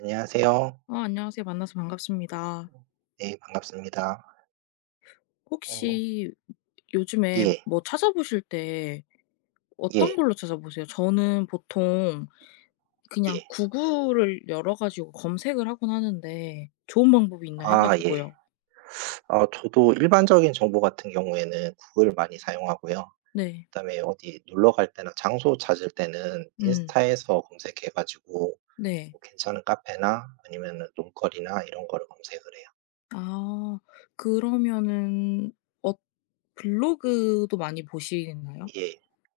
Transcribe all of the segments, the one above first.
안녕하세요. 아, 안녕하세요. 만나서 반갑습니다. 네, 반갑습니다. 어 혹시 요즘에 예. 뭐 찾아보실 때 어떤 예. 걸로 찾아보세요? 저는 보통 예. 그냥 구글을 열어 가지고 검색을 하곤 하는데 좋은 방법이 있나 해 아, 예. 가지고요. 저도 일반적인 정보 같은 경우에는 구글 많이 사용하고요. 네. 그다음에 어디 놀러 갈 때나 장소 찾을 때는 음. 인스타에서 검색해 가지고 네. 뭐 괜찮은 카페나 아니면 놀거리나 이런 거를 검색을 해요. 아. 그러면은 어 블로그도 많이 보시나요? 예.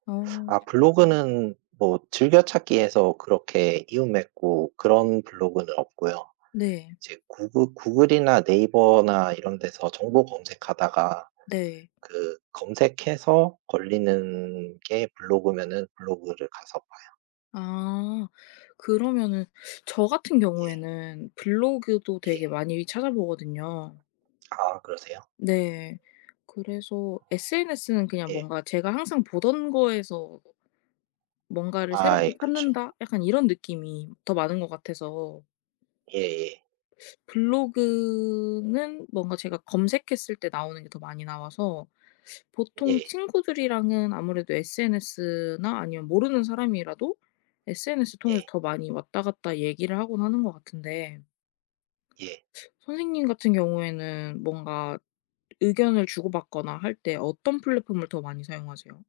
어. 아, 블로그는 뭐 즐겨찾기에서 그렇게 이웃 맺고 그런 블로그는 없고요. 네. 이제 구글이나 네이버나 이런 데서 정보 검색하다가 네. 그 검색해서 걸리는 게 블로그면은 블로그를 가서 봐요. 아. 그러면은 저 같은 예. 경우에는 블로그도 예. 되게 많이 찾아보거든요. 아, 그러세요? 네. 그래서 SNS는 그냥 예. 뭔가 제가 항상 보던 거에서 뭔가를 아, 네. 새롭게 예, 네. 그쵸. 찾는다? 약간 이런 느낌이 더 많은 것 같아서 예예. 블로그는 뭔가 제가 검색했을 때 나오는 게 더 많이 나와서, 보통 예. 친구들이랑은 아무래도 SNS나 아니면 모르는 사람이라도 SNS 통해서 예. 더 많이 왔다 갔다 얘기를 하곤 하는 것 같은데, 예. 선생님 같은 경우에는 뭔가 의견을 주고받거나 할 때 어떤 플랫폼을 더 많이 사용하세요?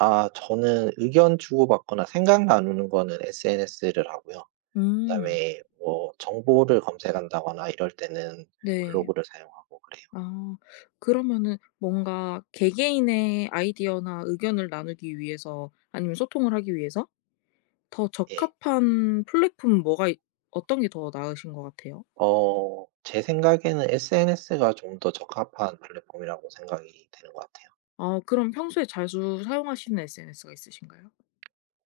아, 저는 의견 주고받거나 생각 나누는 거는 SNS를 하고요. 음. 그다음에 뭐 정보를 검색한다거나 이럴 때는 네. 블로그를 사용하고 그래요. 아. 그러면은 뭔가 개개인의 아이디어나 의견을 나누기 위해서, 아니면 소통을 하기 위해서 더 예. 적합한 플랫폼 뭐가 있 어떤 게 더 나으신 것 같아요? 어, 제 생각에는 SNS가 좀 더 적합한 플랫폼이라고 생각이 되는 것 같아요. 아, 그럼 평소에 자주 사용하시는 SNS가 있으신가요?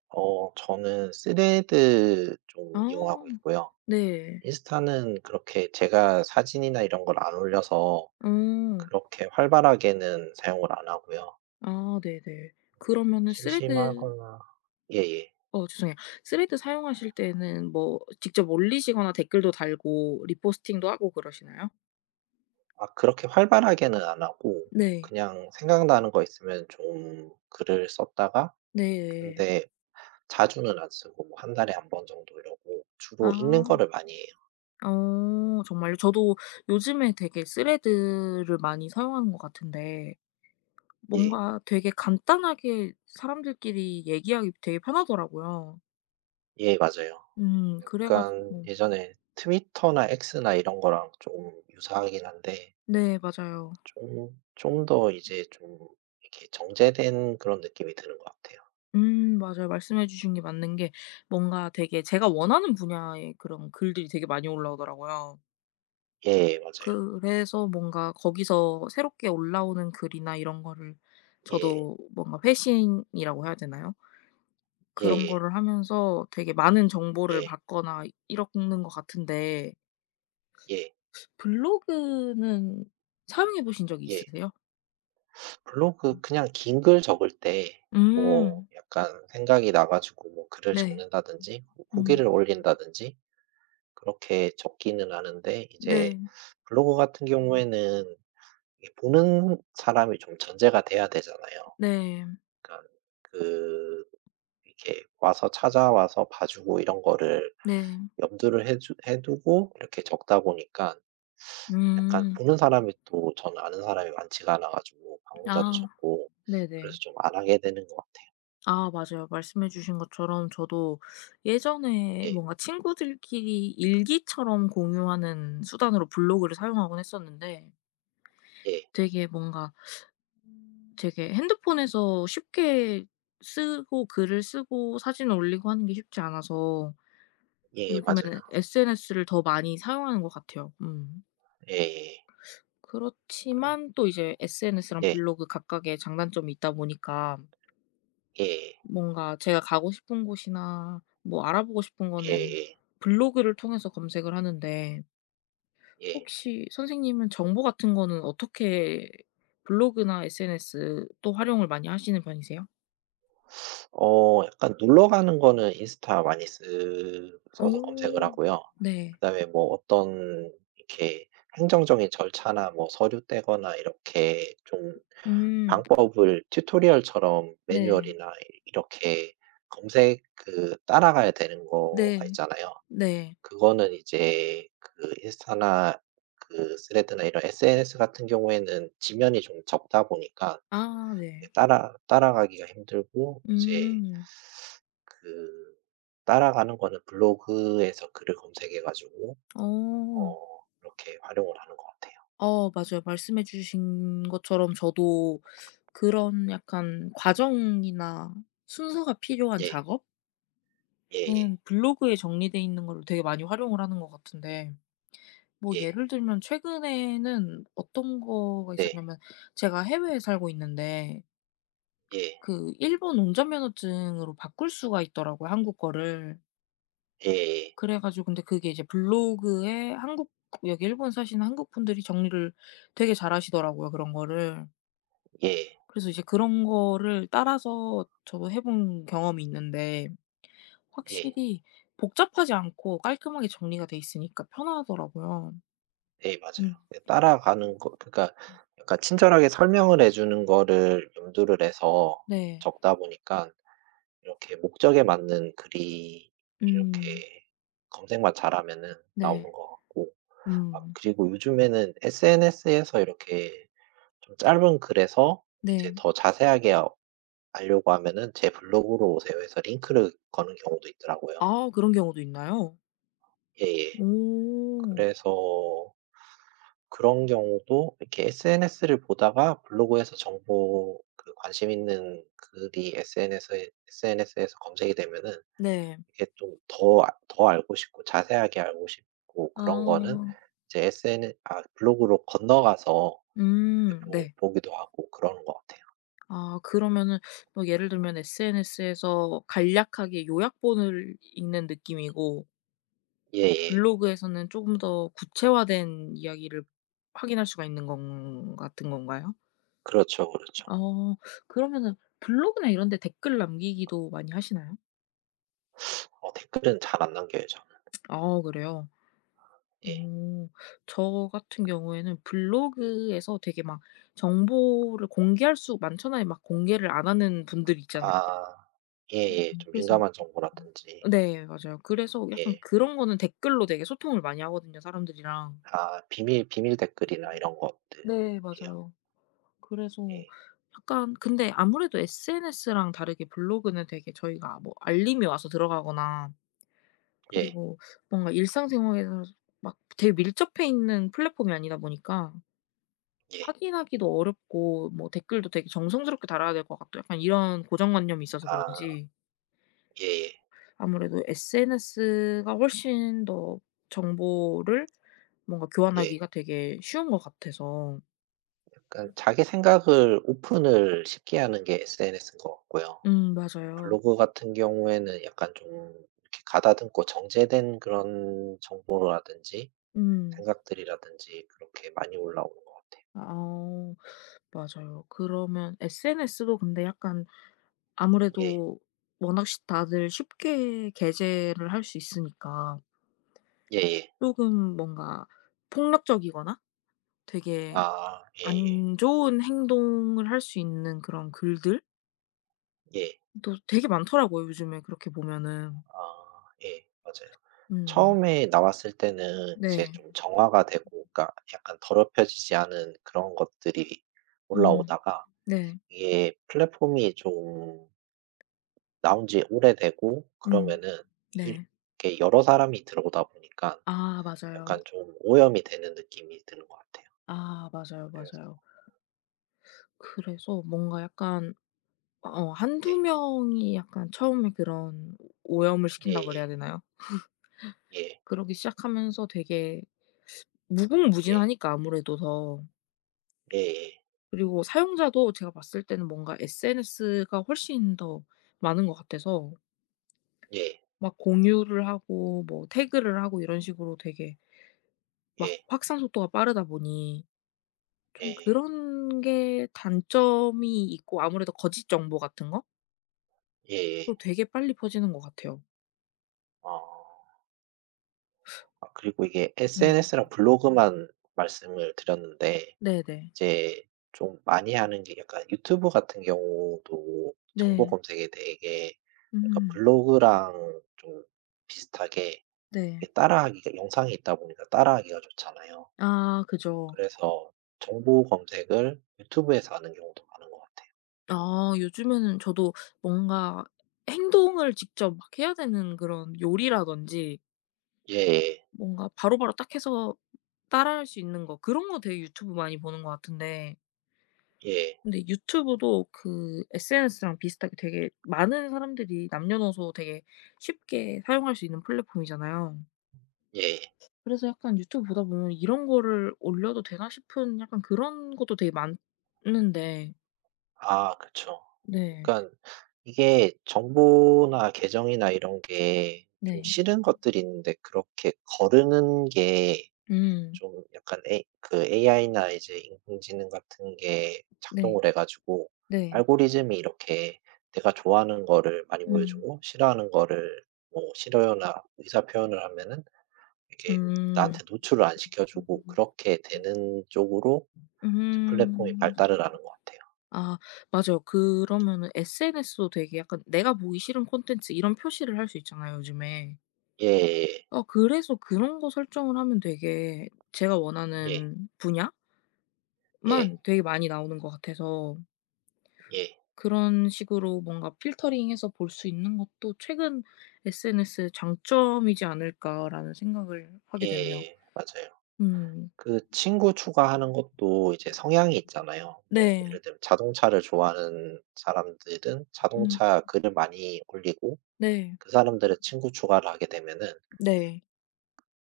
어, 저는 스레드 좀 아. 이용하고 있고요. 네. 인스타는 그렇게 제가 사진이나 이런 걸 안 올려서 어. 그렇게 활발하게는 사용을 안 하고요. 아, 네네. 그러면은 스레드 심심하거나 예예. 어 죄송해요. 스레드 사용하실 때는 뭐 직접 올리시거나 댓글도 달고 리포스팅도 하고 그러시나요? 막 그렇게 활발하게는 안 하고 네. 그냥 생각나는 거 있으면 좀 글을 썼다가 네. 근데 자주는 안 쓰고 뭐 달에 한 번 정도 이러고 주로 읽는 아. 거를 많이. 어, 정말요? 저도 요즘에 되게 스레드를 많이 사용하는 것 같은데, 예. 뭔가 되게 간단하게 사람들끼리 얘기하기 되게 편하더라고요. 예, 맞아요. 음, 그래 약간 가지고. 예전에 트위터나 엑스나 이런 거랑 좀 유사하긴 한데 네, 맞아요. 좀 더 이제 좀 이렇게 정제된 그런 느낌이 드는 것 같아요. 음, 맞아요. 말씀해 주신 게 맞는 게, 뭔가 되게 제가 원하는 분야의 그런 글들이 되게 많이 올라오더라고요. 예, 맞아요. 그래서 뭔가 거기서 새롭게 올라오는 글이나 이런 거를 예. 저도 뭔가 회신이라고 해야 되나요? 예 그런 예. 거를 하면서 되게 많은 예. 정보를 예. 받거나 이러는 것 같은데, 예. 블로그는 사용해 보신 적이 예. 있으세요? 블로그 음. 그냥 긴 글 적을 때 뭐 음. 약간 생각이 나 가지고 뭐 글을 네. 적는다든지 후 음. 후기를 올린다든지 그렇게 적기는 하는데 이제 네. 블로그 같은 경우에는 이게 보는 사람이 좀 전제가 돼야 되잖아요. 네. 그러니까 그 이렇게 와서 찾아와서 봐 주고 이런 거를 네. 염두를 해주 해 두고 이렇게 적다 보니까 약간 음. 보는 사람이 또 저는 아는 사람이 많지가 않아 가지고 방문자도 아, 적고 그래서 네네. 좀 안 하게 되는 것 같아요. 아, 맞아요. 말씀해 주신 것처럼 저도 예전에 예. 뭔가 친구들끼리 일기처럼 공유하는 수단으로 블로그를 사용하곤 했었는데, 예. 되게 뭔가 되게 핸드폰에서 쉽게 쓰고, 글을 쓰고 사진을 올리고 하는 게 쉽지 않아서 예, 요즘에는 맞아요. SNS를 더 많이 사용하는 것 같아요. 음. 예 그렇지만 또 이제 SNS랑 예. 블로그 각각의 장단점이 있다 보니까 예 예. 뭔가 제가 가고 싶은 곳이나 뭐 알아보고 싶은 예 예. 거는 예. 블로그를 통해서 검색을 하는데, 예. 혹시 선생님은 정보 같은 거는 어떻게 블로그나 SNS 또 활용을 많이 하시는 편이세요? 어, 약간 놀러 가는 거는 인스타 많이 쓰 써서 검색을 어. 하고요. 네. 그다음에 뭐 어떤 이렇게 행정적인 절차나 뭐 서류 떼거나 이렇게 좀 음. 방법을 튜토리얼처럼 네. 매뉴얼이나 이렇게 검색 그 따라가야 되는 거가 네. 있잖아요. 네. 그거는 이제 그 인스타나 그 스레드나 이런 SNS 같은 경우에는 지면이 좀 적다 보니까 아, 이게 네. 따라가기가 힘들고 이제 음. 그 따라가는 거는 블로그에서 글을 검색해 가지고 어. 어, 이렇게 활용을 하는 것 같아요. 어, 맞아요. 말씀해 주신 것처럼 저도 그런 약간 과정이나 순서가 필요한 예. 작업은 예 예. 블로그에 정리돼 있는 걸 되게 많이 활용을 하는 것 같은데, 뭐 예. 예를 들면 최근에는 어떤 거가 예, 네. 있었냐면, 제가 해외에 살고 있는데 예. 그 일본 운전면허증으로 바꿀 수가 있더라고요, 한국 거를. 예예. 그래 가지고, 근데 그게 이제 블로그에 한국, 여기 일본 사시는 한국 분들이 정리를 되게 잘하시더라고요, 그런 거를. 예. 예. 그래서 이제 그런 거를 따라서 저도 해본 경험이 있는데 예 확실히 복잡하지 않고 깔끔하게 정리가 돼 있으니까 편하더라고요. 예, 맞아요. 음. 예, 따라가는 거 그러니까 약간 친절하게 설명을 해 주는 거를 염두를 해서 네. 적다 보니깐 이렇게 목적에 맞는 글이 음. 이렇게 검색만 잘하면은 나오는 네. 것 같고, 아 음. 그리고 요즘에는 SNS에서 이렇게 좀 짧은 글에서 이제 네. 더 자세하게 알려고 하면은 "제 블로그로 오세요." 해서 링크를 거는 경우도 있더라고요. 아, 그런 경우도 있나요? 예예. 오. 그래서 그런 경우도 이렇게 SNS를 보다가 블로그에서 정보 그 관심 있는 글이 SNS에서 검색이 되면은 네. 이게 좀 더 더 알고 싶고 자세하게 알고 싶고 그런 거는 아. 이제 SN 아 블로그로 건너가서 이렇게 음. 보 네. 보기도 하고 그러는 것 같아요. 아, 그러면은 뭐 예를 들면 SNS에서 간략하게 요약본을 읽는 느낌이고 예예. 블로그에서는 조금 더 구체화된 이야기를 확인할 수가 있는 건 같은 건가요? 그렇죠, 그렇죠. 어, 그러면은 블로그나 이런 데 댓글 남기기도 많이 하시나요? 어, 댓글은 잘 안 남겨요 저는. 아, 그래요? 예. 어, 저 같은 경우에는 블로그에서 되게 막 정보를 공개할 수 많잖아요. 막 공개를 안 하는 분들 있잖아요. 아, 예예. 음. 좀 그래서 민감한 정보라든지. 네, 맞아요. 그래서 약간 예. 그런 거는 댓글로 되게 소통을 많이 하거든요, 사람들이랑. 아, 비밀 댓글이나 이런 네, 것들이요. 맞아요. 그래서 예. 약간 근데 아무래도 SNS랑 다르게 블로그는 되게 저희가 뭐 알림이 와서 들어가거나, 예. 그리고 뭔가 일상생활에서 막 되게 밀접해 있는 플랫폼이 아니다 보니까 예. 확인하기도 어렵고, 뭐 댓글도 되게 정성스럽게 달아야 될 것 같고 약간 이런 고정관념이 있어서 아, 그런지 예 예. 아무래도 SNS가 훨씬 더 정보를 뭔가 예. 예. 교환하기가 되게 쉬운 것 같아서. 약간 자기 생각을 오픈을 쉽게 하는 게 SNS인 것 같고요. 음, 맞아요. 블로그 같은 경우에는 약간 좀 이렇게 가다듬고 정제된 그런 정보라든지 음. 생각들이라든지 그렇게 많이 올라오는 것 같아요. 아, 맞아요. 그러면 SNS도 근데 약간 예. 아무래도 워낙 쉽 다들 쉽게 게재를 할 수 있으니까 예예. 조금 뭔가 폭력적이거나 되게 아, 예예. 안 좋은 행동을 할 수 있는 그런 글들도 예. 예. 되게 많더라고요, 요즘에 그렇게 보면은. 아, 예. 맞아요. 음. 처음에 나왔을 때는 이제 네. 좀 정화가 되고 그러니까 약간 더럽혀지지 않은 그런 것들이 음. 올라오다가 네. 이게 플랫폼이 좀 나온 지 오래되고 음. 그러면은 이 네. 이렇게 여러 사람이 들어오다 보니까 아, 맞아요. 약간 좀 오염이 되는 느낌이 드는 것 같아요. 아, 맞아요, 그래서 맞아요. 그래서 뭔가 약간 한두 네. 명이 약간 처음에 그런 오염을 시킨다고 예예. 그래야 되나요? 예. 그러기 시작하면서 되게 예. 무궁무진하니까 아무래도 더. 예 예. 그리고 사용자도 제가 봤을 때는 뭔가 SNS가 훨씬 더 많은 것 같아서 예. 막 공유를 하고 뭐 태그를 하고 이런 식으로 되게 막 예. 확산 속도가 빠르다 보니 예 좀 예. 그런 게 단점이 있고, 아무래도 거짓 정보 같은 거? 예예. 또 되게 빨리 퍼지는 것 같아요. 어. 아 그리고 이게 네. SNS랑 블로그만 말씀을 드렸는데 네네. 이제 좀 많이 하는 게 약간 유튜브 같은 경우도 정보 네. 검색에 되게 약간 음. 블로그랑 좀 비슷하게 네. 이게 따라하기가 영상이 있다 보니까 따라하기가 좋잖아요. 아, 그죠. 그래서 정보 검색을 유튜브에서 하는 경우도 많은 것 같아요. 아, 요즘에는 저도 뭔가 행동을 직접 막 해야 되는 그런 요리라든지 예 뭔가 바로바로 딱 해서 따라할 수 있는 거, 그런 거 되게 유튜브 많이 보는 것 같은데, 예. 근데 유튜브도 그 SNS랑 비슷하게 되게 많은 사람들이 남녀노소 되게 쉽게 사용할 수 있는 플랫폼이잖아요. 예예. 그래서 약간 유튜브 보다 보면 '이런 거를 올려도 되나?' 싶은 약간 그런 것도 되게 많은데. 아, 그쵸. 그 네. 러니까 이게 정보나 계정이나 이런 게 좀 네. 싫은 것들이 있는데 그렇게 거르는 게 음. 좀 약간 에이 그 AI나 이제 인공지능 같은 게 네. 작동을 해 가지고 네. 알고리즘이 이렇게 내가 좋아하는 거를 많이 음. 보여주고 싫어하는 거를 뭐 싫어요나 의사 표현을 하면은 이게 나한테 음. 노출을 안 시켜 주고 그렇게 되는 쪽으로 이제 플랫폼이 음. 발달을 하는 것 같아요. 아, 맞아요. 그러면은 SNS도 되게 약간 내가 보기 싫은 콘텐츠 이런 표시를 할 수 있잖아요, 요즘에. 예 어, 그래서 그런 거 설정을 하면 되게 제가 예. 원하는 예. 분야만 되게 많이 나오는 것 같아서 예. 그런 식으로 뭔가 필터링해서 볼 수 있는 것도 '최근 SNS의 장점이지 않을까.'라는 생각을 하게 되네요. 예예. 맞아요. 음. 그 친구 추가하는 것도 이제 성향이 있잖아요. 뭐 네. 예를 들면 자동차를 좋아하는 사람들은 음. 자동차 글을 많이 올리고 네. 그 사람들의 친구 추가를 하게 되면은 네.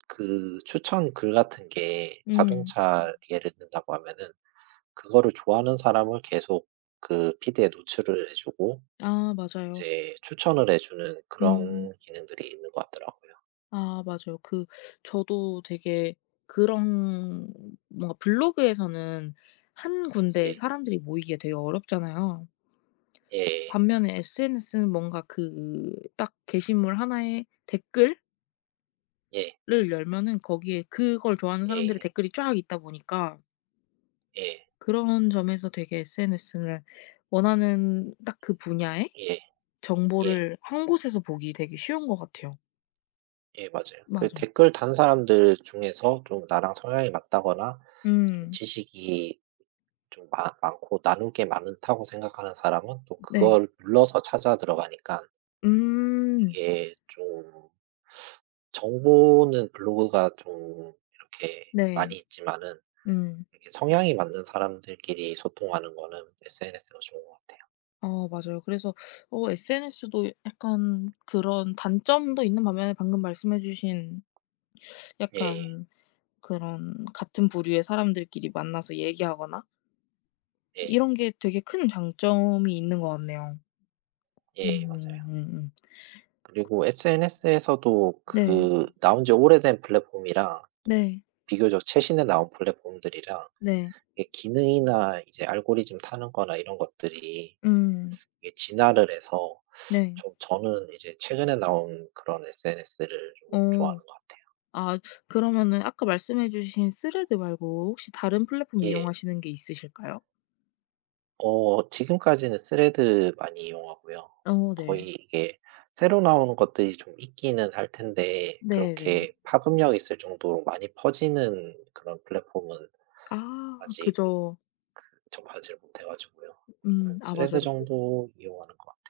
그 추천 글 같은 게 음. 자동차 예를 든다고 하면은 그거를 좋아하는 사람을 계속 그 피드에 노출을 해 주고 아, 맞아요. 이제 추천을 해 주는 그런 음. 기능들이 있는 것 같더라고요. 아, 맞아요. 그, 저도 되게 그런 뭔가 블로그에서는 한 군데 예. 사람들이 모이기가 되게 어렵잖아요. 예예. 반면에 SNS는 뭔가 그 딱 게시물 하나에 댓글을 예. 열면은 거기에 그걸 좋아하는 사람들의 예. 댓글이 쫙 있다 보니까 예. 그런 점에서 되게 SNS는 원하는 딱 그 분야의 예. 예. 정보를 한 곳에서 보기 되게 쉬운 것 같아요. 예, 맞아요. 그 맞아요. 댓글 단 사람들 중에서 좀 나랑 성향이 맞다거나 좀 음. 지식이 좀 많 많고 나눌 게 많다고 생각하는 사람은 또 네. 그걸 눌러서 찾아 들어가니까 음. 이게 좀 정보는 블로그가 좀 이렇게 많이 네. 있지만은 음. 이렇게 성향이 맞는 사람들끼리 소통하는 거는 SNS가 좋은 것 같아요. 아, 맞아요. 그래서 SNS도 약간 그런 단점도 있는 반면에, 방금 말씀해 주신 예예. 약간 그런 같은 부류의 사람들끼리 만나서 얘기하거나 예. 이런 게 되게 큰 장점이 있는 것 같네요. 예, 맞아요. 음음음. 그리고 SNS에서도 네. 그 나온 지 오래된 플랫폼이랑 네. 비교적 최신에 나온 플랫폼들이랑 네. 이게 기능이나 이제 알고리즘 타는 거나 이런 것들이 음. 이게 진화를 해서 네. 좀 저는 이제 최근에 나온 그런 SNS를 좀 어. 좋아하는 것 같아요. 아, 그러면은 아까 말씀해 주신 스레드 말고 혹시 다른 플랫폼 예. 이용하시는 게 있으실까요? 어, 지금까지는 스레드 많이 이용하고요. 어. 거의 네. 이게 새로 나오는 것들이 좀 있기는 할 텐데 네네. 그렇게 파급력 있을 정도로 많이 퍼지는 그런 플랫폼은 아, 아직 그죠. 접하지를 못해 가지고요. 음. 아, 스레드 맞아요. 정도 이용하는 것 같.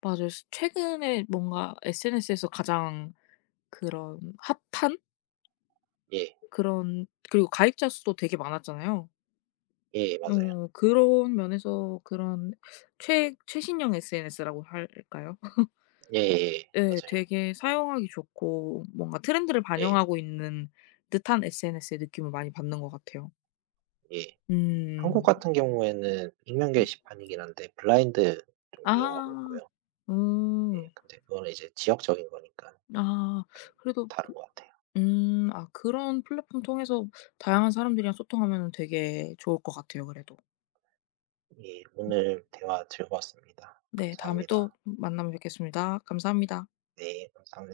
맞아요. 스 최근에 뭔가 SNS에서 가장 그런 핫한 예. 그런, 그리고 가입자 수도 되게 많았잖아요. 예, 맞아요. 어, 그런 면에서 그런 최 최신형 SNS라고 할까요? 예예예. 예. 맞아요. 되게 사용하기 좋고 뭔가 트렌드를 예. 반영하고 있는 듯한 SNS의 느낌을 많이 받는 것 같아요. 예. 한국 음. 같은 경우에는 익명 게시판이긴 한데 블라인드 좀 이용하고 아. 있고요. 어. 예, 근데 그거는 이제 지역적인 거니까 아. 좀 그래도 다른 것 같아요. 아, 그런 플랫폼 통해서 다양한 사람들이랑 소통하면은 되게 좋을 것 같아요, 그래도. 예. 오늘 대화 즐거웠습니다. 네. 다음에 또 감사합니다. 만나면 뵙겠습니다. 감사합니다. 네, 감사합 니다